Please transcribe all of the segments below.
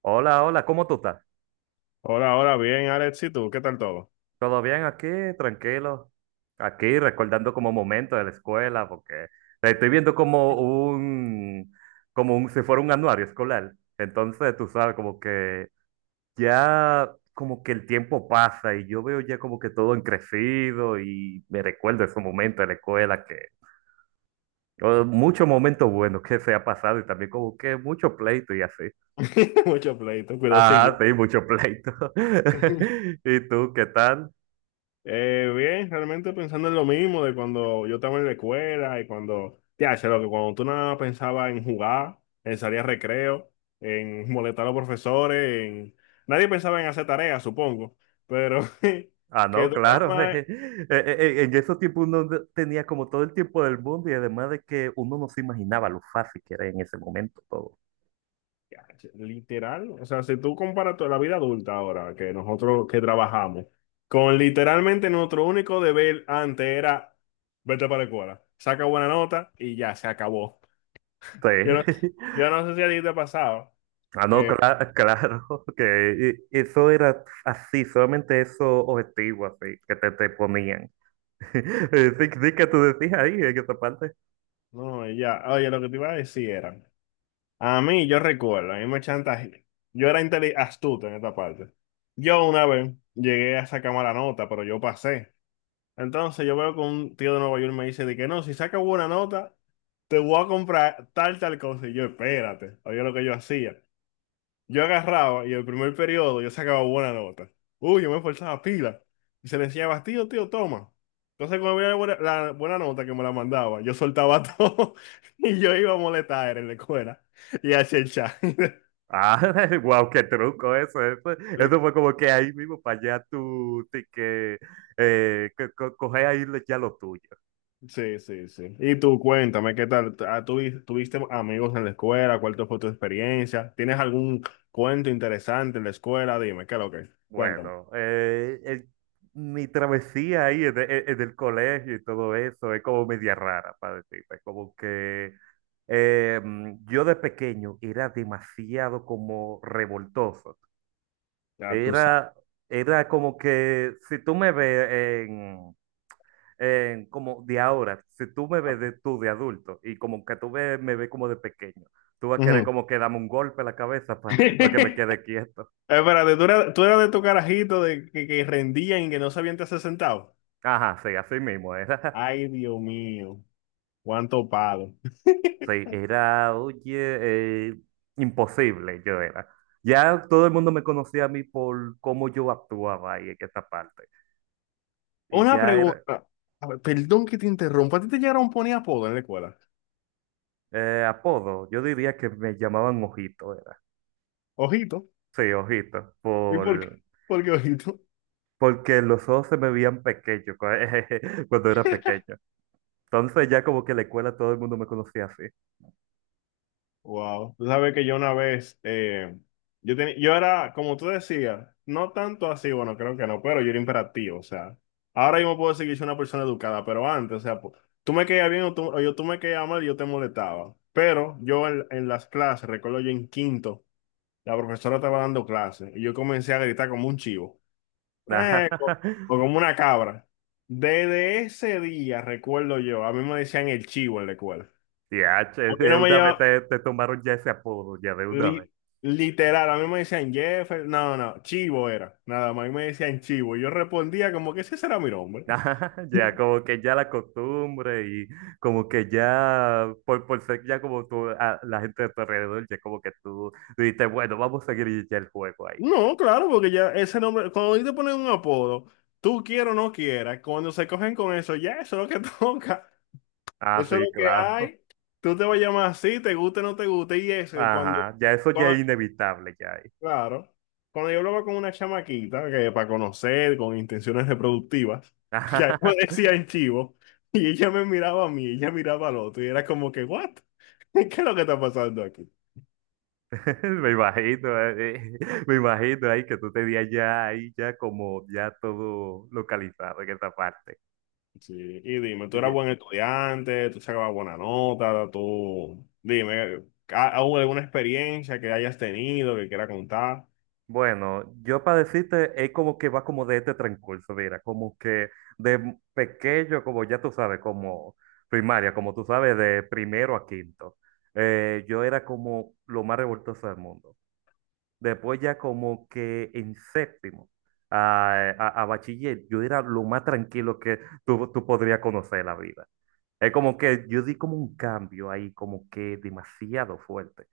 Hola, hola, ¿cómo tú estás? Hola, hola, bien, Alex, ¿y tú? ¿Qué tal todo? ¿Todo bien aquí? Tranquilo. Aquí recordando como momentos de la escuela, porque estoy viendo como un, si fuera un anuario escolar. Entonces, tú sabes, como que ya, como que el tiempo pasa y yo veo ya como que todo en crecido y me recuerdo esos momentos de la escuela que, muchos momentos buenos que se ha pasado y también como que mucho pleito y así. Mucho pleito, Ajá, cuidosillo. sí, mucho pleito. ¿Y tú qué tal? Bien, realmente pensando en lo mismo de cuando yo estaba en la escuela y cuando, ya, sé lo que cuando tú nada más pensabas en jugar, en salir a recreo, en molestar a los profesores, en... nadie pensaba en hacer tareas, supongo, pero Ah, que no, tú nada claro. más. En esos tiempos uno no- tenía como todo el tiempo del mundo y además de que uno no se imaginaba lo fácil que era en ese momento todo. Ya. Literal, o sea, si tú comparas toda la vida adulta ahora que nosotros que trabajamos, con literalmente nuestro único deber antes era vete para la escuela, saca buena nota y ya se acabó. Yo no, Sí. yo no sé si a ti te ha pasado Ah, no, que, cla- claro, que eso era así, solamente esos objetivos así que te ponían. Sí, sí que tú decías ahí en esa parte. no, y ya, oye, lo que te iba a decir era, a mí yo recuerdo, a mí me chantaje, yo era astuto en esta parte. Yo una vez llegué a sacar mala nota, pero yo pasé. Entonces yo veo que un tío de Nueva York me dice de que no, si sacas buena nota, te voy a comprar tal, tal cosa. Y yo, espérate, oye lo que yo hacía. Yo agarraba y el primer periodo yo sacaba buena nota. Uy, yo me esforzaba pila. Y se le decía, tío, tío, toma. Entonces cuando veía la buena nota que me la mandaba, yo soltaba todo y yo iba a molestar en la escuela y a chat. Ah, wow, qué truco eso, eso. Eso fue como que ahí mismo para allá tú, sí que coger ahí ya lo tuyo. Sí, sí, sí. Y tú, cuéntame, ¿qué tal? Ah, tuviste amigos en la escuela? ¿Cuál fue tu experiencia? ¿Tienes algún cuento interesante en la escuela? Dime, ¿qué es lo que es? Cuéntame. Bueno, mi travesía ahí en el colegio y todo eso es como media rara, para decirte. Es como que yo de pequeño era demasiado como revoltoso. Ya tú Era, sabes. era como que si tú me ves en, en como de ahora, si tú me ves de, tú de adulto y como que tú me ves como de pequeño, tú vas a querer Ujú. como que dame un golpe en la cabeza para que me quede quieto. Espérate, ¿tú eras de tu carajito de que rendían y que no sabían te hacer sentado? Ajá, sí, así mismo era. Ay, Dios mío, cuánto palo. Sí, era, oye, eh, imposible yo era. Ya todo el mundo me conocía a mí por cómo yo actuaba ahí en esa parte. Y Una ya era pregunta. A ver, perdón que te interrumpa. ¿A ti te llegaron a poner apodo en la escuela? Apodo, yo diría que me llamaban Ojito, era. Ojito. Sí, Ojito, ¿Y por qué? ¿Por qué ojito? porque los ojos se me veían pequeños cuando era pequeño. Entonces ya como que en la escuela todo el mundo me conocía así. Wow, tú sabes que yo una vez, tenía, yo era, como tú decías, no tanto así, bueno, creo que no, pero yo era imperativo, o sea, ahora yo me puedo decir que yo soy una persona educada, pero antes, o sea, tú me caías bien o yo, tú me caías mal y yo te molestaba, pero yo en las clases, recuerdo yo en quinto, la profesora estaba dando clases y yo comencé a gritar como un chivo, Ajá. eh, o, o como una cabra. Desde ese día, recuerdo yo, a mí me decían el chivo en la escuela. Y A H, mí de no me una vez llamaban. Te tomaron ya ese apodo, ya de una. Li- literal, a mí me decían Jefferson, no, no, Chivo era, nada más, a mí me decían Chivo, y yo respondía como que ese será mi nombre. Ajá, ya, como que ya la costumbre y como que ya, por ser ya como tú, la gente de tu alrededor, ya como que tú dices, bueno, vamos a seguir ya el juego ahí. No, claro, porque ya ese nombre, cuando a ti te ponen un apodo, tú quieras o no quieras, cuando se cogen con eso, ya eso es lo que toca, Ah, eso es lo sí, que claro. hay, tú te vas a llamar así, te guste o no te guste, y eso, Ajá, ya eso ya es cuando, inevitable ya ahí. Claro. Cuando yo hablaba con una chamaquita que para conocer, con intenciones reproductivas, que ahí me Ajá, decían chivo, y ella me miraba a mí, ella miraba al otro, y era como que, ¿what? ¿Qué es lo que está pasando aquí? Me imagino ahí que tú tenías ya ahí ya como ya todo localizado en esa parte. Sí, y dime, tú eras buen estudiante, tú sacabas buena nota, tú, dime, ¿hubo alguna experiencia que hayas tenido que quieras contar? Bueno, yo para decirte, es como que va como de este transcurso, mira, como que de pequeño, como ya tú sabes, como primaria, como tú sabes, de primero a quinto, yo era como lo más revoltoso del mundo. Después ya como que en séptimo a bachiller, yo era lo más tranquilo que tú podrías conocer en la vida. Es como que yo di como un cambio ahí, como que demasiado fuerte.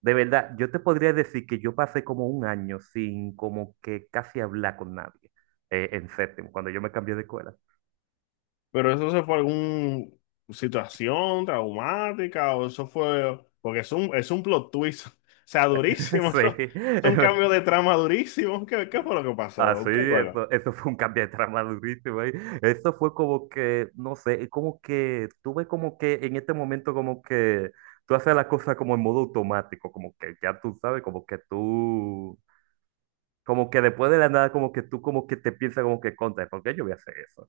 De verdad, yo te podría decir que yo pasé como un año sin como que casi hablar con nadie en séptimo, cuando yo me cambié de escuela. Pero eso se fue alguna situación traumática o eso fue, porque es un plot twist, o sea, durísimo, Sí. es un cambio de trama durísimo. ¿Qué fue lo que Ah pasó? sí, ¿Usted recuerda? eso fue un cambio de trama durísimo ahí. Eso fue como que, no sé, es como que tuve como que en este momento como que tú haces las cosas como en modo automático, como que ya tú sabes, como que tú, como que después de la nada, como que tú como que te piensas como que contra, ¿por qué yo voy a hacer eso?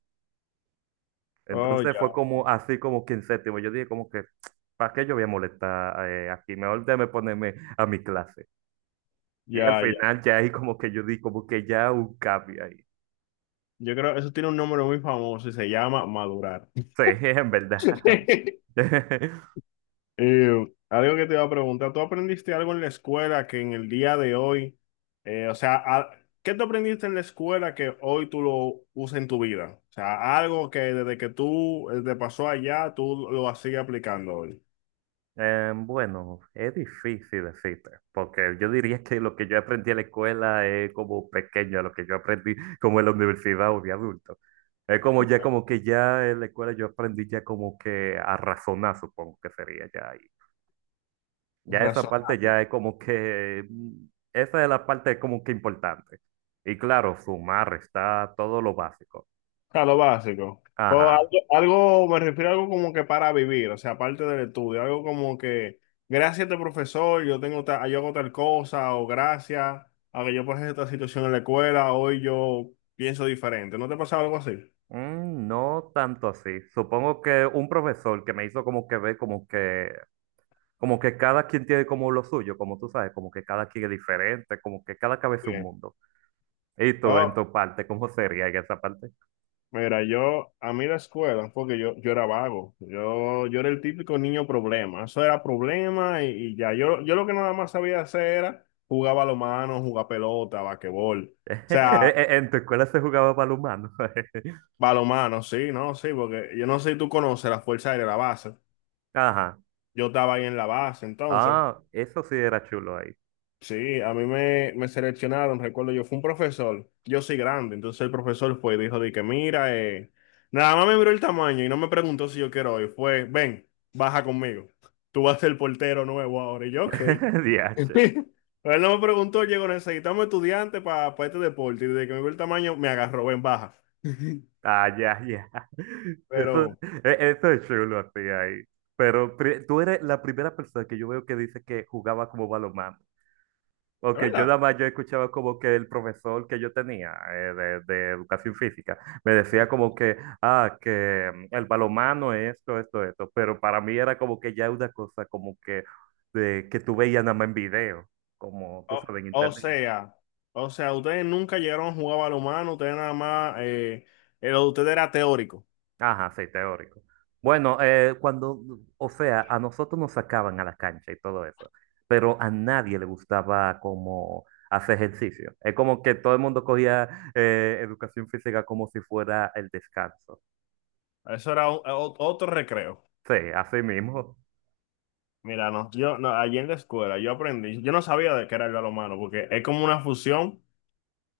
Oh, Entonces fue como así como que en séptimo. Yo dije como que, ¿para qué yo voy a molestar aquí? Mejor déjame ponerme a mi clase. Y al ya. final ya ahí como que yo di como que ya un cambio ahí. Yo creo que eso tiene un nombre muy famoso y se llama madurar. Sí, en verdad. Eh, algo que te iba a preguntar, ¿tú aprendiste algo en la escuela que en el día de hoy, eh, o sea, a- ¿qué tú aprendiste en la escuela que hoy tú lo usas en tu vida? O sea, algo que desde que tú te pasó allá, tú lo sigues aplicando hoy. Bueno, es difícil decirte, porque yo diría que lo que yo aprendí en la escuela es como pequeño a lo que yo aprendí como en la universidad o de adulto. Es como ya como que ya en la escuela yo aprendí ya como que a razonar, supongo que sería ya ahí. Ya esa Razón. parte ya es como que, esa es la parte como que importante. Y claro, sumar está todo lo básico. Sea, lo básico. Pero Ajá. Me refiero a algo como que para vivir, o sea, aparte del estudio, algo como que, gracias a este profesor, yo tengo yo hago tal cosa, o gracias a que yo pasé esta situación en la escuela, hoy yo pienso diferente. ¿No te pasa algo así? Mm, no tanto así. Supongo que un profesor que me hizo como que ver como que cada quien tiene como lo suyo, como tú sabes, como que cada quien es diferente, como que cada cabeza es un Bien. mundo. ¿Y tú en Oh, tu parte, cómo sería en esa parte? mira, a mí la escuela, porque yo era vago, yo era el típico niño problema, eso era problema y ya, yo lo que nada más sabía hacer era jugar balonmano, jugar pelota, basquetbol. O Mm. Sea, ¿En en tu escuela se jugaba balonmano? Balomano, sí, no, sí, porque yo no sé si tú conoces la Fuerza Aérea, la base. Ajá. Yo estaba ahí en la base, entonces, Ah, eso sí era chulo ahí. sí, a me seleccionaron, recuerdo yo, fue un profesor, yo soy grande, entonces el profesor fue y dijo de que mira, nada más me miró el tamaño y no me preguntó si yo quiero ir, fue, ven, baja conmigo, tú vas a ser el portero nuevo ahora, y yo, ok. DH. Él no me preguntó, llegó, necesitamos estudiantes para este deporte, y desde que me vio el tamaño, me agarró, ven, baja. Ah, ya, ya. Eso, Pero, eso es chulo así ahí. Pero tú eres la primera persona que yo veo que dice que jugaba como balonmano. es Porque yo nada verdad. más yo escuchaba como que el profesor que yo tenía de educación física me decía como que, ah, que el balonmano es esto, esto, esto. Pero para mí era como que ya una cosa como que, de, que tú veías nada más en video, como tú O, sabes, en o internet. sea, o sea, ustedes nunca llegaron a jugar balonmano, ustedes nada más, lo de ustedes era teórico. Ajá, sí, teórico. Bueno, o sea, a nosotros nos sacaban a la cancha y todo eso, pero a nadie le gustaba como hacer ejercicio. Es como que todo el mundo cogía educación física como si fuera el descanso. Eso era o- otro recreo. Sí, así mismo. Mira, no, yo, no, allí en la escuela yo aprendí, yo no sabía de qué era el balonmano, porque es como una fusión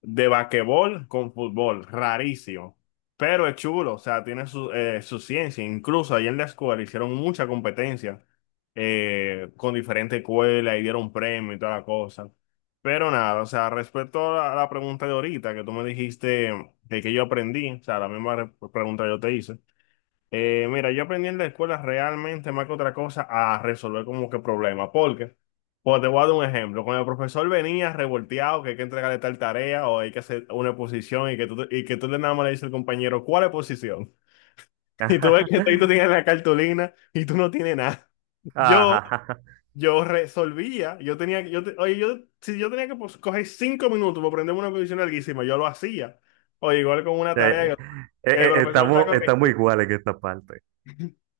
de basquetbol con fútbol, rarísimo. Pero es chulo, o sea, tiene su, su ciencia. Incluso ahí en la escuela hicieron mucha competencia con diferentes escuelas y dieron premios y toda la cosa. Pero nada, o sea, respecto a a la pregunta de ahorita que tú me dijiste de que yo aprendí, o sea, la misma pregunta que yo te hice, mira, yo aprendí en la escuela realmente más que otra cosa a resolver como que problemas, porque, pues te voy a dar un ejemplo, cuando el profesor venía revolteado que hay que entregarle tal tarea o hay que hacer una exposición y que tú, y que tú le nada más le dices al compañero, ¿cuál exposición? Y tú ves que tú tienes la cartulina y tú no tienes nada. Yo, Ajá. yo resolvía, yo tenía, oye, yo, si yo tenía que pues, coger 5 minutos para aprenderme una exposición larguísima, yo lo hacía. O igual con una Eh, tarea eh, que el profesor está estamos corriendo. iguales en esta parte.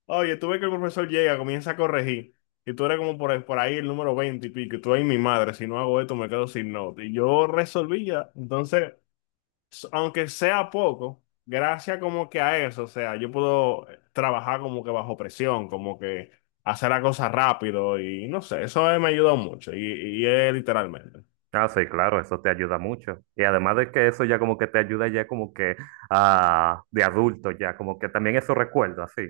Oye, tú ves que el profesor llega, comienza a corregir, y tú eres como por ahí el número 20 y pico, y tú ahí, mi madre, si no hago esto me quedo sin nota. Y yo resolví ya, entonces, aunque sea poco, gracias como que a eso, o sea, yo puedo trabajar como que bajo presión, como que hacer la cosa rápido, y no sé, eso me ayudó mucho, y es literalmente. Ah, sí, claro, eso te ayuda mucho. Y además de que eso ya como que te ayuda ya como que a de adulto ya, como que también eso recuerdo así.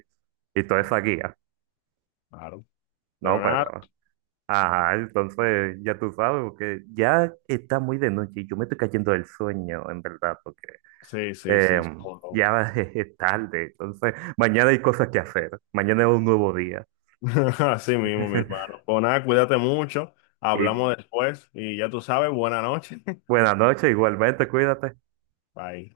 Y toda esa No, guía, claro. Pero ¿no? nada, Pero, ajá, entonces ya tú sabes, porque ya está muy de noche y yo me estoy cayendo del sueño, en verdad, porque sí, sí, eh, sí. ya es tarde. Entonces, mañana hay cosas que hacer. Mañana es un nuevo día. Así mismo, mi hermano. Pues nada, cuídate mucho. Y Hablamos después y ya tú sabes, buena noche. buenas noches, igualmente, cuídate. Bye.